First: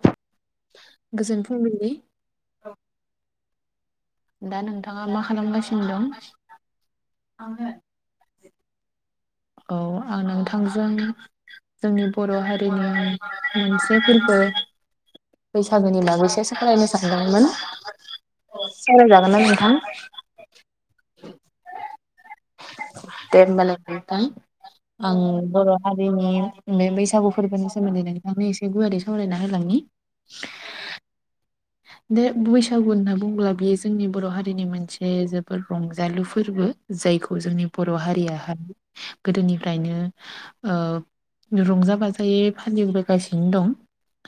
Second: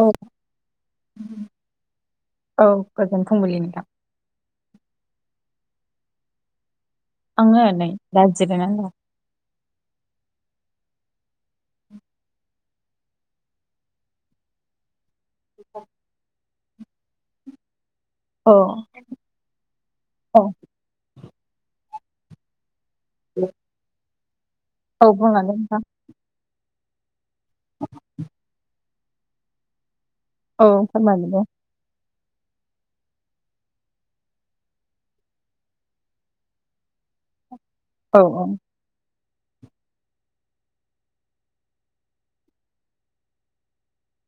औ। गोजोन फुंबिलि। औ गोजोन फुंबिलि नोंथां। दा नोंथाङा मा खालामगासिनो दं? आंङो नै दा जिरायनानै दं। औ आं नोंथांजों जोंनि बर' हारिनि मोनसे फोरबो बैसागोनि मागैसो फरायनो सानदोंमोन। औ सावराय जागोन ना नोंथा? औ दे होमबालाय नोंथां औ आं बुंलांदो बर' नोंथां हारिनि बे बैसागु फोरबोनि सोमोनदै नोंथांनो एसे गुवारै सावरायना होलाांनि। औ फोरमायदो दे। दे बैसागु होनना बुंङोब्ला बेयो जोंनि बर' हारिनि मोनसे जोबोर रंजालु फोरबो। जायखौ जोंनि बर' औ हारियाहाय गोदोनिफ्रायनो ओ‌ रंजा बाजायै फालिबोगासिनो दं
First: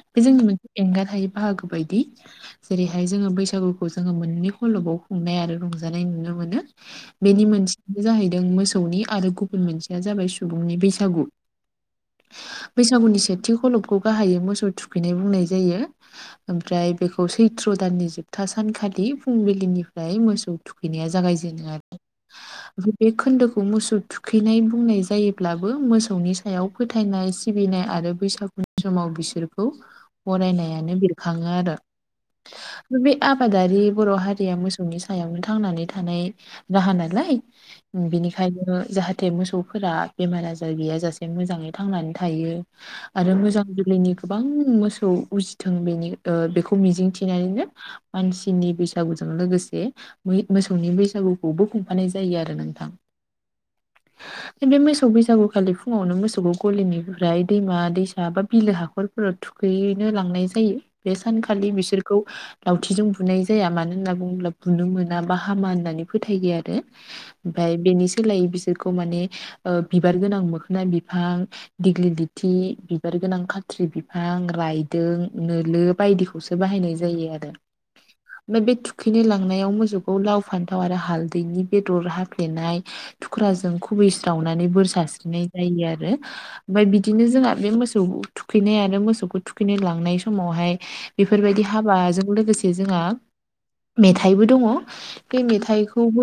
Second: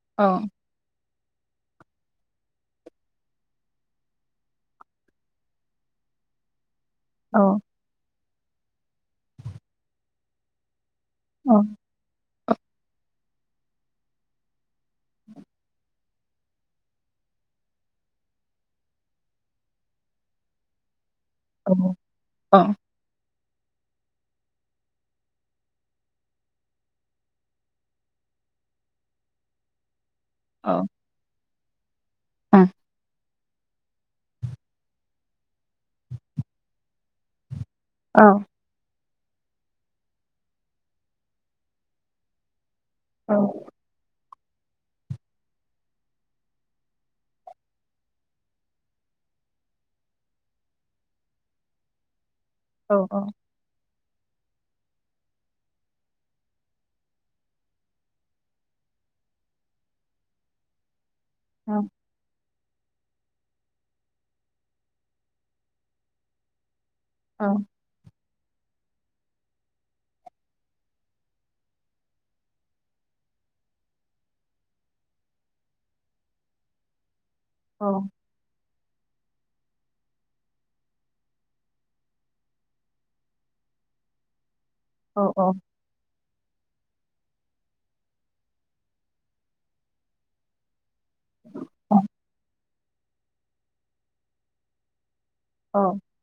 । बे जोंनि औ मोनसे एंगार हायो बाहागो बायदि । जेरैहाय जोङो बैसागुखौ जोङो मोननै खलबाव खुंनाय आरो रंजानाय नुनो मोनो । औ बेनि मोनसेयानो जाहैदों मोसौनि आरो गुबुन मोनसेया जाबाय सुबुंनि बैसाग बैसागु औ बैसागुनि सेथि खलबखौ गाहायै मोसौ थुखैनाय बुंनाय जायो। ओमफ्राय बेखौ सैथ्र' दाननि जोबथा सानखालि फुंबिलिनिफ्राय मोसौ थुखैनाया जा जागायजेनो आरो औ बे खोन्दोखौ -खौ मोसौ थुखैनाय बुंनाय जायोब्लाबो मोसौनि सायाव फोथायनाय सिबिनाय आरो बैसागु उन समाव बिसोरखौ औ बरायनायानो बेरखाङो आरो औ बे आबादारि बर' हारिया मोसौनि सायावनो थांनानै थानाय राहा नालाय औ बिनिखायनो जाहाथे मोसौफोरा बेमार-आजार गैयाजासे मोजाङै थांनानै थायो औ आरो मोजां जोलैनि गोबां मोसौ उजिथों बेनि बेखौ मिजिंथिनानैनो मानसिनि बैसागुजों लोगोसे मोसौनि बैसागुखौ बो खुंफानाय जायो आरो। नोंथां औ औ। [inaudible] बे मोसौ बैसागुखालि फुङावनो मोसौखौ गलिनिफ्राय दैमा-दैसा बा बिलो हाखरफोराव थुख थुखैैनो लांनाय जायो बे सानखालि बिसोरखौ लावथिजों बुनाय जाया मानो होनना बुङोब्ला बुनो मोना बा हामा होननानै फोथायो आरो। ओमफाय बेनि हो सोलाय बिसोरखौ माने ओ बिबार गोनां मोखोना बिफां दिग्लि लिथि बिबार गोनां खाथ्रि बिफां रायदों नोलो बायदिखौसो बाहायनाय जायो आरो। औ। बे थुखैनो लांनायाव मोसौखौ लाव फान्थाव आरो हालदैनि बेदर हाफ्लेनाय थुख्रा जों खुबैस्रावनानै बोर औ सारस्रिनाय औ जायो आरो ओमफाय बिदिनो जोंहा बे मोसौ थुखैनाय आरो मोसौखौ थुखैनो लांनाय समावहाय बेफोरबायदि नोंथां हाबाजों लोगोसे जोंहा मेथाइबो दङ बे औ मेथाइखौबो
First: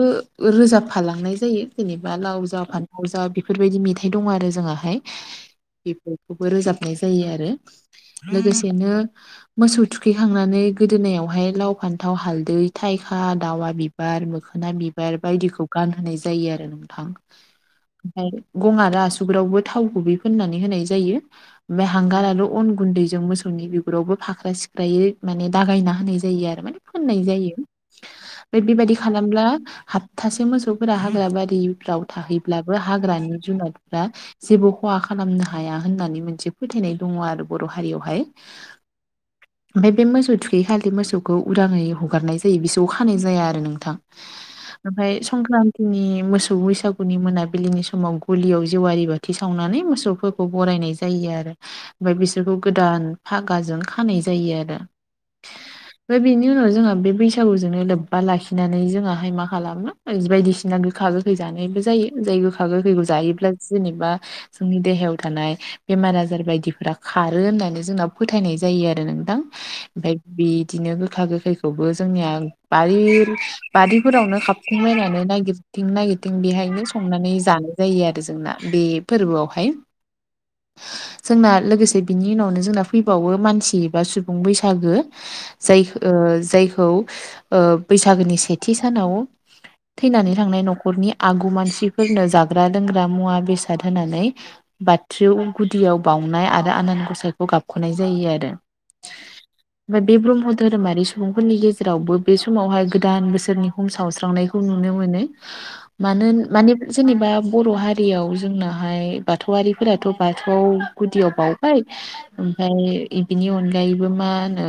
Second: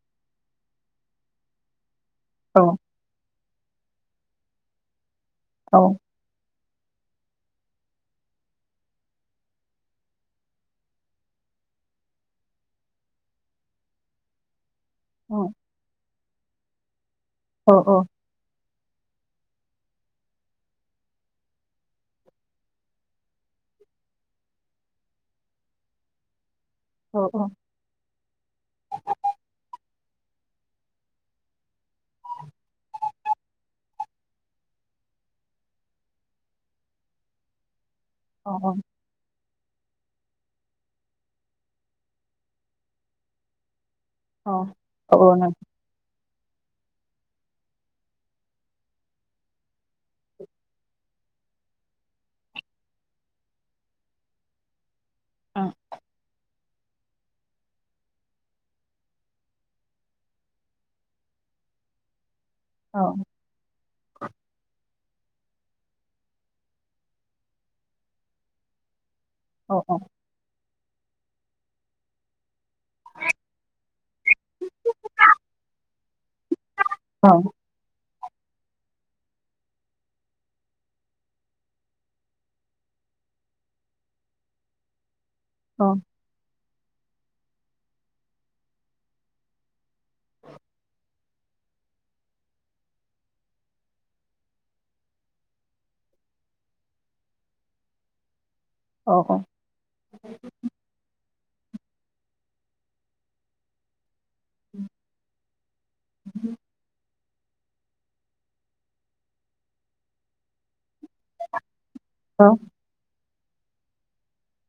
रोजाबफालांनाय जायो जेनेबा लाव जा औ फानलाव जा बेफोरबायदि मेथाइ दं आरो जोंआहाय औ बेफोरखौबो रोजाब जायो आरो लोगोसेनो मोसौ थुखैखांनानै गोदोनायावहाय लाव, फान्थाव, हाल, दै थायखा, दाउवा बिबार, मोखोना औ बिबार बार बायदिखौ गानहोनाय जायो आरो नोंथां अ अ ओमफ्राय गं आरो आसुगुरावबो थाव गुबै फोननानै होनाय जायो ओमफाय हांगार आरो अन गुन्दैजों मोसौ नि बिगुरावबो फाख्रा सिख्रायै माने दागायना होनाय जायो आरो माने फोननाय जायो फाय बेबायादि खालामब्ला हा थासे मोसौफोरा हाग्रा बारिफ्राव थाहैब्लाबो हाग्रानि जुनादफ्रा जेबो खहा खालामनो हाया होननानै मोनसे फोथायनाय दङ आरो बर' हारियावहाय ओमफाय बे मोसौ थुखै खालि मोसौखौ उदाङै हगारनाय जायो बिसोरखौ खानाय जाया आरो नोंथां। ओमफाय संक्रान्तिनि मोसौ मोसौ बैसागुनि मोनाबिलिनि समाव गलियाव जेवारि बाथि सावनानै मोसौफोरखौ बरायनाय जायो आरो ओमफाय बिसोरखौ गोदान फागाजों खानाय जायो आरो फ्राय बि बिनि उनाव जोंहा बे बैसागुजोंनो लोब्बा लाखिनानै जोंआहाय मा खालामो बायदिसिना गोखा गोखै जा जानायबो जायो जाय गोखा गोखैखौ जायोब्ला जेनेबा जोंनि देहायाव थानाय बेमार आजार बायदिफोरा खारो होननानै जोंना फोथायनाय जायो आरो नोंथां दां ओमफाय बिदिनो गोखा गोखैखौबो जोंनिया बारि बारिफोरावनो खाबथिंबायनानै नागिरथिं नागिरथिं बेहायनो संनानै जानाय जायो आरो जोंना बे फोरबोआवहाय जोंना लोगोसे बिनि उनावनो जोंना फैबावो मानसि बा सुबुं बैसागो जाय ओ जाय ओ बैसागोनि सेथि सानाव थैनानै थांनाय न'खरनि आगु मानसिफोरनो जाग्रा लोंग्रा मुवा बेसाद होनानै बाथ्रिउन गुदियाव बाउनाय आरो आनान गसाइखौ गाबख'नाय जायो आरो बे ब्रह्म धोरोमारि सुबुं फोरनि गेजेरावबो बे समावहाय गोदान बोसोरनि हुम साव सावनायखौ नुनो मोनो मानो माने जेबा बर' हारियाव जोंनाहाय बाथौआरिफोराथ' बाथौ गुदियाव बावबाय ओमफ्राय बिनि अनगायैबो मा होनो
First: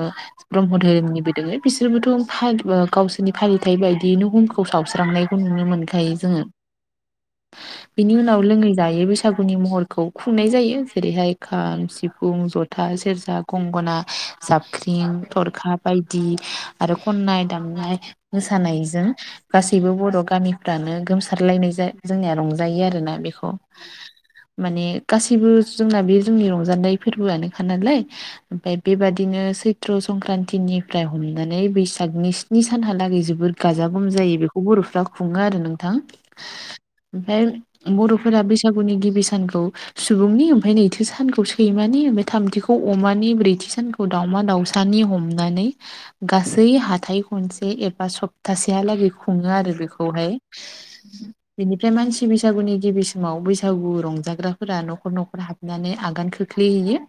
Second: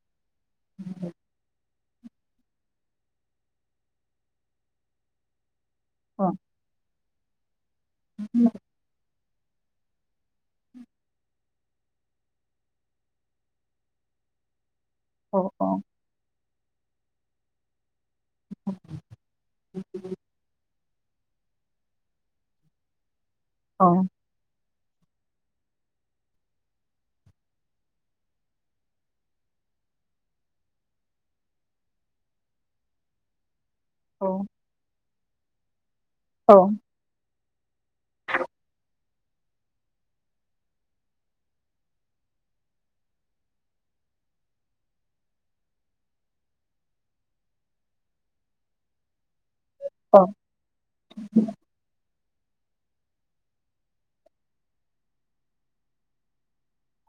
ब्रह्म धोरोमनिबो दङ बिसोरबोथ' फालिबा गावसोरनि फालिथाय बायदियैनो नबुंखौ सावस्रांनायखौ नुनो मोनो। खायो जोङो बिनि उनाव लोङै जायो बै सागुनि महरखौ खुंनाय जायो जेरैहाय खाम, सिफुं ज था, सेरजा आरो खननाय दामनाय मोसानायजों गासैबो बर' गामि फ्राआनो गोमसारलायनाय जा जोंनिया रंजायो आरोना बेखौ माने गासैबो जोंना बे जोंनि रंजानाय फोरबोआनो नालाय ओमफाय बेबादिनो सैत्र संक्रान्तिनिफ्राय हमनानै बैसागनि नि सानहालागै जोबोद गाजा गोम जायो बेखौ बर'फ्रा खुङो आरो नोंथां औ ओमफाय बर'फोरा बैसागुनि गिबि सानखौ सुबुंनि आमफाय नैथि सानखौ सैमानि थामथिखौ अमानि ब्रैथि सानखौ दावमा दाउसानि हमनानै गासै हाथाय खसे एबा सप्तासेहालागै खुङो आरो बेखौहाय बिनिफ्राय मानसि बि बैसागुनि गिबि समाव बैसागु रंजाग्राफोरा न'खर न'खर हाबनानै आगान खोख्लैहैयो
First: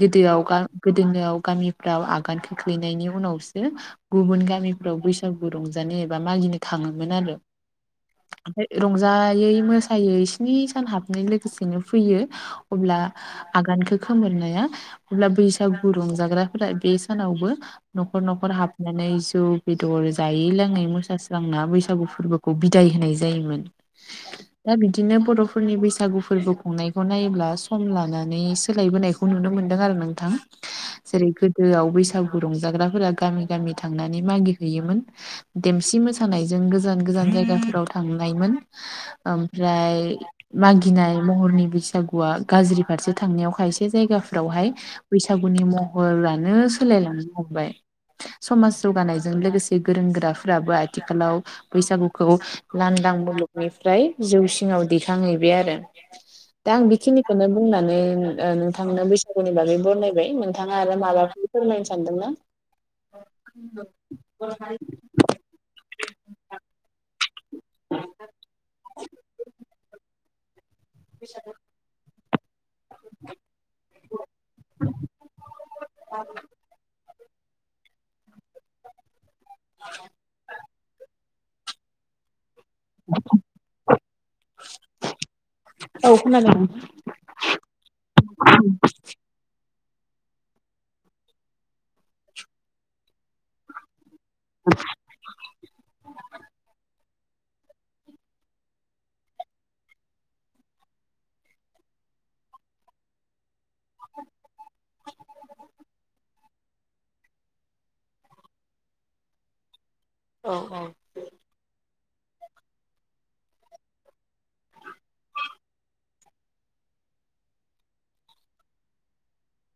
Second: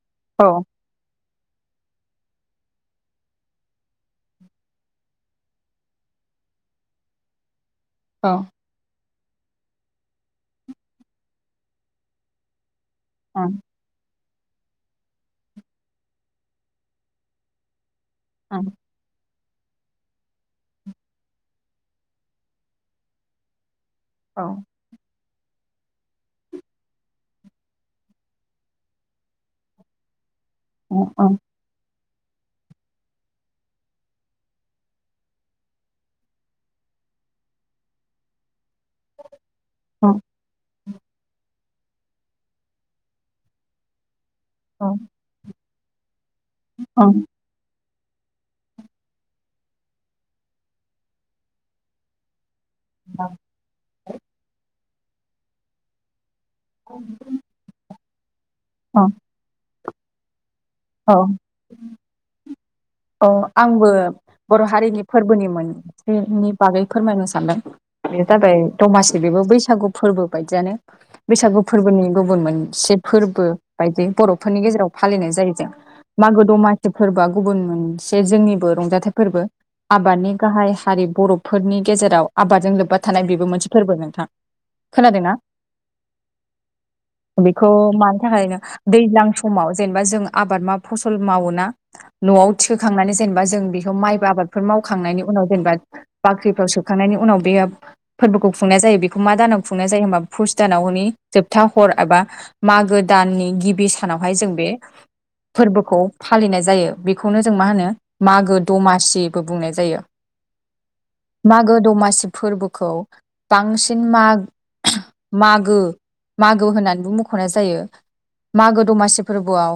गिदोयाव गोदोनायाव गामिफ्राव आगान खोख्लैनायनि उनावसो गुबुन गामिफ्राव बैसागु रंजानाय एबा मा गिनो थांङोम आरो औ आमफ्राय रंजा जायै मोसायै स्नि सान हाबनाय लोगोसेनो फैयो। अब्ला औ आगानखौ खोमोरनाया अब्ला बैसागु रंजाग्राफोरा बे सानावबो न'खर न'खर हाबनानै जौ बेदर जायै लोङै मोसास्रांना बैसागु फोरबोखौ बिदाय होनाय जायोमोन। औ दा बिदिनो बर'फोरनि बैसागु फोरबो खुंनायखौ नायोब्ला सम लानानै सोलायबोनायखौ नुनो मोनदों आरो नोंथां औ औ जेरै गोदोआव बैस सागु रंजाग्राफोरा गामि गामि थांनानै मागि हैैयोमोन देमसि मोसानायजों गोजान गोजान गोजान जायगाफोराव थांनायमोन। ओमफ्राय औ मागिनाय महरनि बैसागुआ गाज्रि फारसे थांनायाव खायसे जायगाफ्रावहाय औ बैसागुनि महरानो औ सोलायलांनो हमबाय। समाज जौगानायजों लोगोसे गोरों गोराफोराबो आथिखालाव बैसागुखौ लांदां मुलुगनिफ्राय जौ सिङाव दैखांहैबाय आरो। दा आं बेखिनिखौनो बुंनानै औ नोंथांनो बैसागुनि बागै बरनायबाय नों थाङा आरो औ माबाखौ फोरलायनो सानदों ना? औ आंबो बर' हारिनि फोरबोनि मोनसेनि बागै फोरमायनो सान सानदों बे जाबाय दमासि बेबो बैसागु फोरबो बायदियनो बैसागु फोरबोनि गुबुन मोनसे फोरबो बायदि बर'फोरनि गेजेराव फालिनाय जायो जों मागो दमासि फोरबोआ गुबुन मोनसे जोंनिबो रंजाथाइ फोरबो आबादनि गाहाय हारि बर'फोरनि गेजेराव आबादजों लोब्बा थानाय बेबो मोनसे फोरबो नोंथां खोनादों ना? औ खोनादों नोंथां। बेखौ मानि थाखायनो दैज्लां समाव जेनेबा जों आबाद फसल मावोना न'आव थिखोखांनानै जेनेबा जों बेखौ माइबो आबादफोर मावखांनायनि उनाव जेनेबा बाख्रिफ्राव सोखांनायनि उनाव बेयो फोरबोखौ खुंनाय जायो बेखौ मा दानाव खुंनाय जायो होनबा पुस दानावनि जोबथा हर एबा मागो दाननि गिबि सानावहाय जों बे फोरबोखौ फालिनाय जायो बेखौनो जों मा होनो मागो दमासिबो बुंनाय जायो। औ मागो दमासि फोरबोखौ बांसिन मा मागो मागो होननानैबो मख'नाय जायो। मागो दमासि फोरबोआव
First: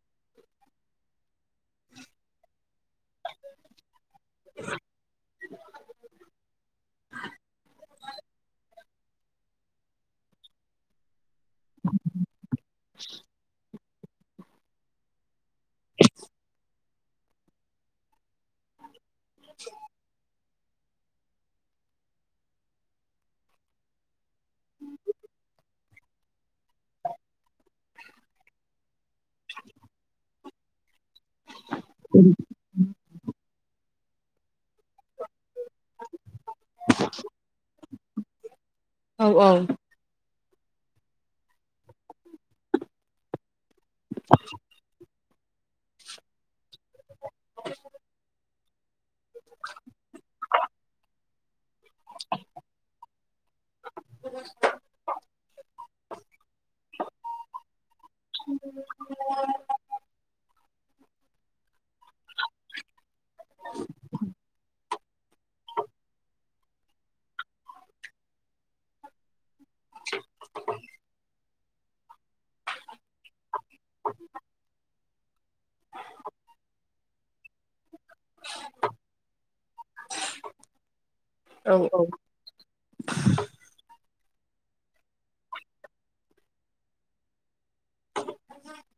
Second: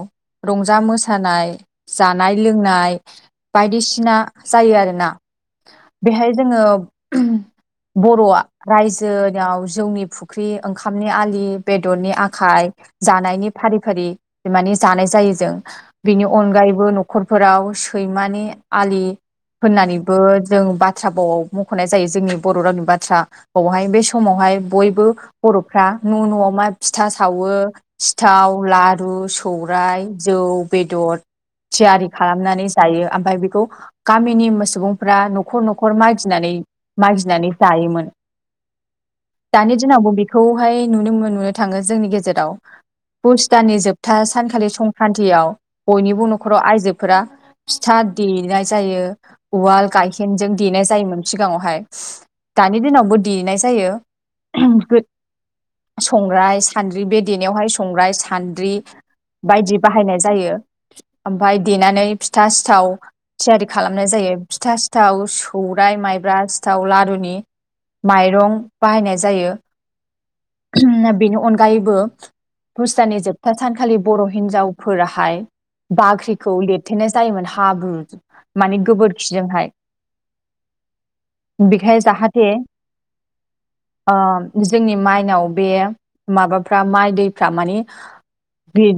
रंजा मोसानाय जानाय लोंनाय बायदिसिना जायो आरोना। बेहाय जोङो बर'आ रायजो जो नियाव जौनि फुख्रि ओंखामनि आलि बेदरनि आखाय जानायनि फारि फारि माने जानाय जायो जों बिनि अनगायैबो न'खरफोराव सैमानि आलि होननानैबो जों बाथ्राखौ मख'नाय जायो जोंनि बर' रावनि बाथ्रा फावावहाय बे समावहाय बयबो बर'फ्रा न' न'आव मा फिथा सावो सिथाव लारु सौ राय जौ बेदर थियारि खालामनानै जायो ओमफ्राय बेखौ गामिनि मोस सुबुंफ्रा न'खर न'खर मागिनानै मागिनानै जायोमोन। औ औ दानि दिनावबो बेखौ खौहाय नुनो नुनो थाङो जोंनि गेजेराव पुस दनि जोबथा सानखालि संक्रान्तियाव बयनिबो न'खराव आइजोफोरा फिथा देनाय जायो उवाल गायहेनजों देनाय जायोमोन सिगाङावहाय दानि दिनावबो देनाय जायो। [unintelligible] संग्राय सान्द्रि बे देनायावहाय संग्राय सान्द्रि बिदि बाहायनाय जायो ओमफाय देनानै फिथा सिथाव थियारि खालामनाय जायो फिथा सिथाव सौराइ माइब्रा सिथाव लारुनि माइरं बाहायनाय जायो। बेनि अनगायैबो हुस्तानि जोबथा सान खालि बर' हिन्जावफोराहाय बाख्रिखौ लिरथेनाय जायोमोन हाब्रु माने गोबोरखिजोंहाय [inaudible] बेखाय औ जाहाथे ओ जोंनि माइनाव बे माबाफ्रा माइ दैफ्रा मानि बे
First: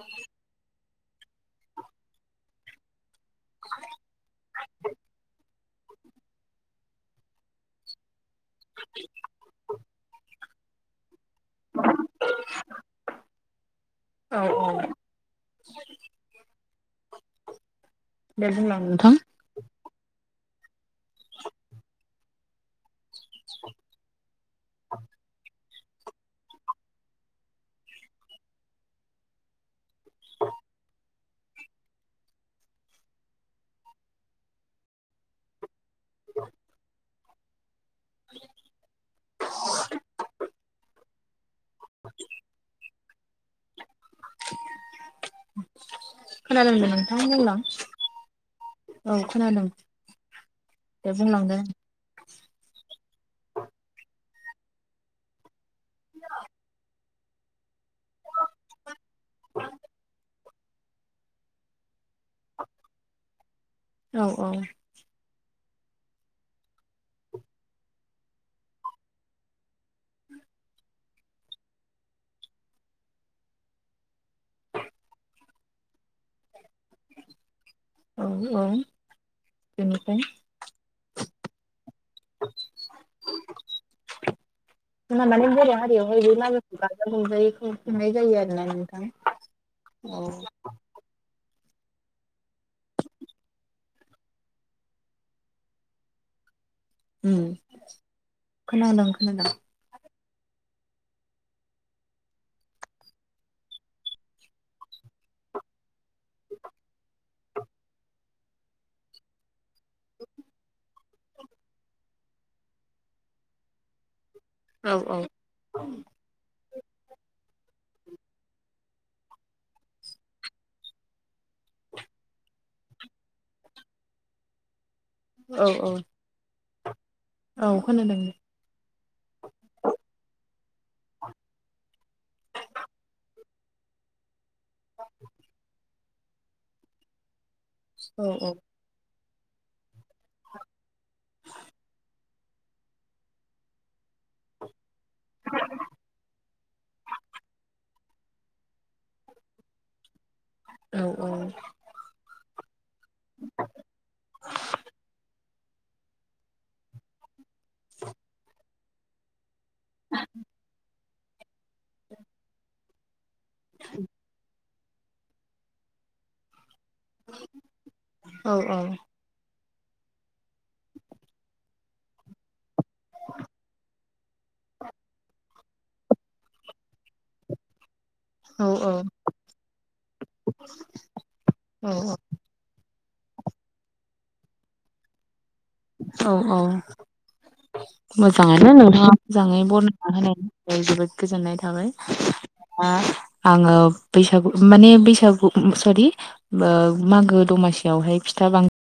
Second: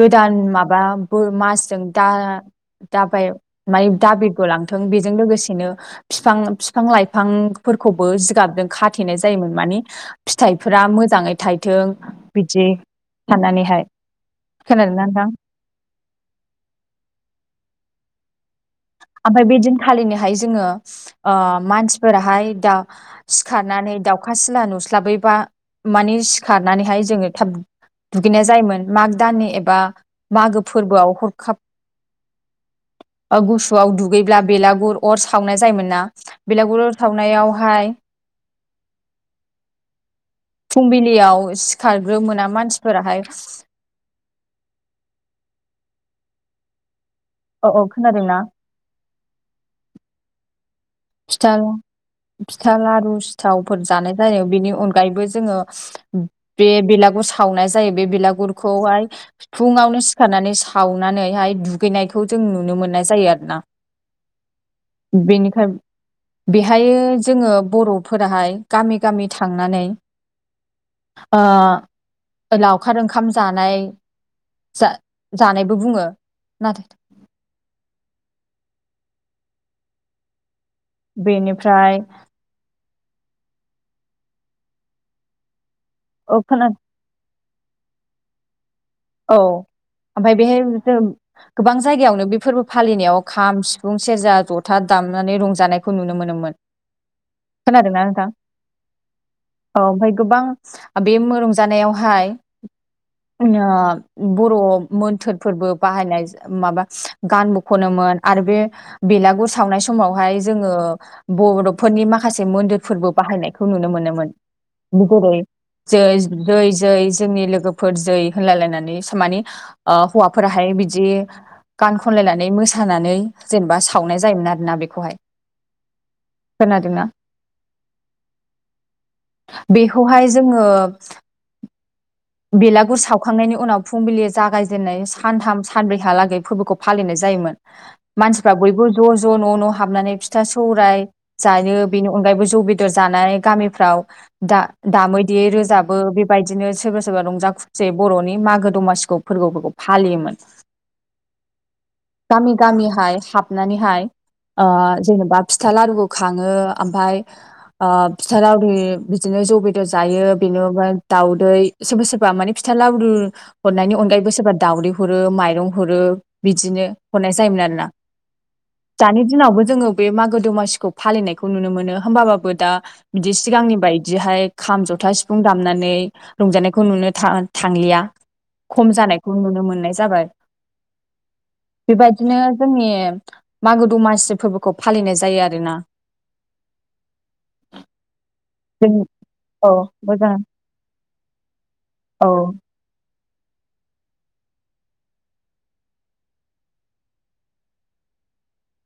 गोदान माबा बो मासजों दा दाबाय माय दाबिगलांथों बेजों लोगोसेनो फिफां फिफां लाइफांफोरखौबो जिगाबदों खाथे थेनाय जायोमोन माने फिथाइफोरा मोजाङै थायथों बिदि साननानैहाय। औ औ खोनादोंना नोंथां। दे होनला नोंथां फालिनोहाय जोङो ओ मानसिफोराहाय दा सिखारनानै दाउखा सिला नु नुस्लाबैबा माने सिखारनानैहाय जोङो थाब दुगैनाय जायोमोन माग दाननि एबा मागो फोरबोआव हरखाब [inaudible] गुसुआव दुगैब्ला बेलागुर अर सावनाय जायोमोन ना बेलागुर अर सावनायावहाय [inaudible] फुंबिलियाव सिखारग्रोमोना मानसिफोराहाय खोनादों ना? औ औ खोनादों ना? औ खोनादों दे बुंलांदो फिथा फिथा लारु सिथावफोर जानाय जायो बेनि अनगायैबो बे बेलागुर सावनाय जायो बे बेलागुरखौहाय फुंआवनो सिखारनानै दुगैनायखौ जों नुनो मोननाय जायो आरोना। औ औ। बेनिखाय बेहायो जोङो बर'फोराहाय गामि गामि थांनानै ओ लावखार ओंखाम जानाय जा जानायबो बुंङो नाथाय औ औ। बेनिफाय बेनिफ्राय [unintelligible] माने बर' ओ खोना हारियावहाय औ औ ओमफाय बेहाय जों गोबां जायगायावनो बेफोरबो फालिनायाव खाम जथा सिफुं दामनानै रंजानायखौ नुनो मोनोमोन। [inaudible] खोनादोना नोंथां खोनादों खोनादों औ ओमफ्राय गोबां बर' मोन्थोरफोरबो बाहायनाय माबा गानबो खनोमोन बेलागुर सावनाय समावहाय जोङो बर'नि माखासे मोन्थायफोरबो बाहायनायखौ नुनो मोनोमोन मोनोमोन औ औ जेरै जै जै जोंनि लोगोफोर जै बेसामानि माने हौवाफोराहाय बिदि गान खनलायनानै मोसानानै सावनाय जायोमोन आरोना बेखौहाय औ औ खोनादोंना? औ खोनादोंं। बेखौहाय जोङो बेलागुर सावखांनायनि उनाव, फुंबिलि जागायजेननाय सानथाम सानब्रैहालागै फोरबोखौ फालिनाय जायोमोन। औ औ मानसिफ्रा बयबो ज' ज' न' न' हाबनानै फिथा सौराय जायो। बेनि अनगायैबो जौ, बेदर जानानै गामिफ्राव दा- दामै- देयै रोजाबो बेबायदिनो सोरबा- सोर सोरबा रंजा खुसेै बर'नि मागो दमासिखौ फोरबोफोरखौ फालियोमोन। औ औ गामि -गामिहाय हाबनानैहाय ओ जेनेबा फिथा, लारुखौ खाङो ओमफ्राय फिथा [unintelligible] बिदिनो जौ बेदर जायो बेनो दाउदै सोरबा -सोरबा मानि फिथा लावदु हरनायनि अनगायैबो सोरबा दावदै हरो माइरं हरो बिदिनो हरनाय जायोमोन आरोना औ दानि दिनावबो जोङो बे मागो दमासिखौ फालिनायखौ नुनो मोनो। होमबाबाबो दा बिदि सिगांनि बायदिहाय खाम, जथा, सिफुं दामनानै रंजानायखौ नुनो थ'- थांलिया खम जानायखौ नुनो मोननाय जाबाय । औ बेबायदिनो जोंनि मागो दमासि फोरबोखौ फालिनाय जायो आरोना । औ औ । मोजाङानो, जों नोंथाङा मोजाङै औ बरनायना मोजां होनायनि थाखाय जोबोद गोजोन [unintelligible] थाबाय औ । आङो बैसागु माने बैसागु सरि ओ मागो दमासियावहाय फिथा बांसिन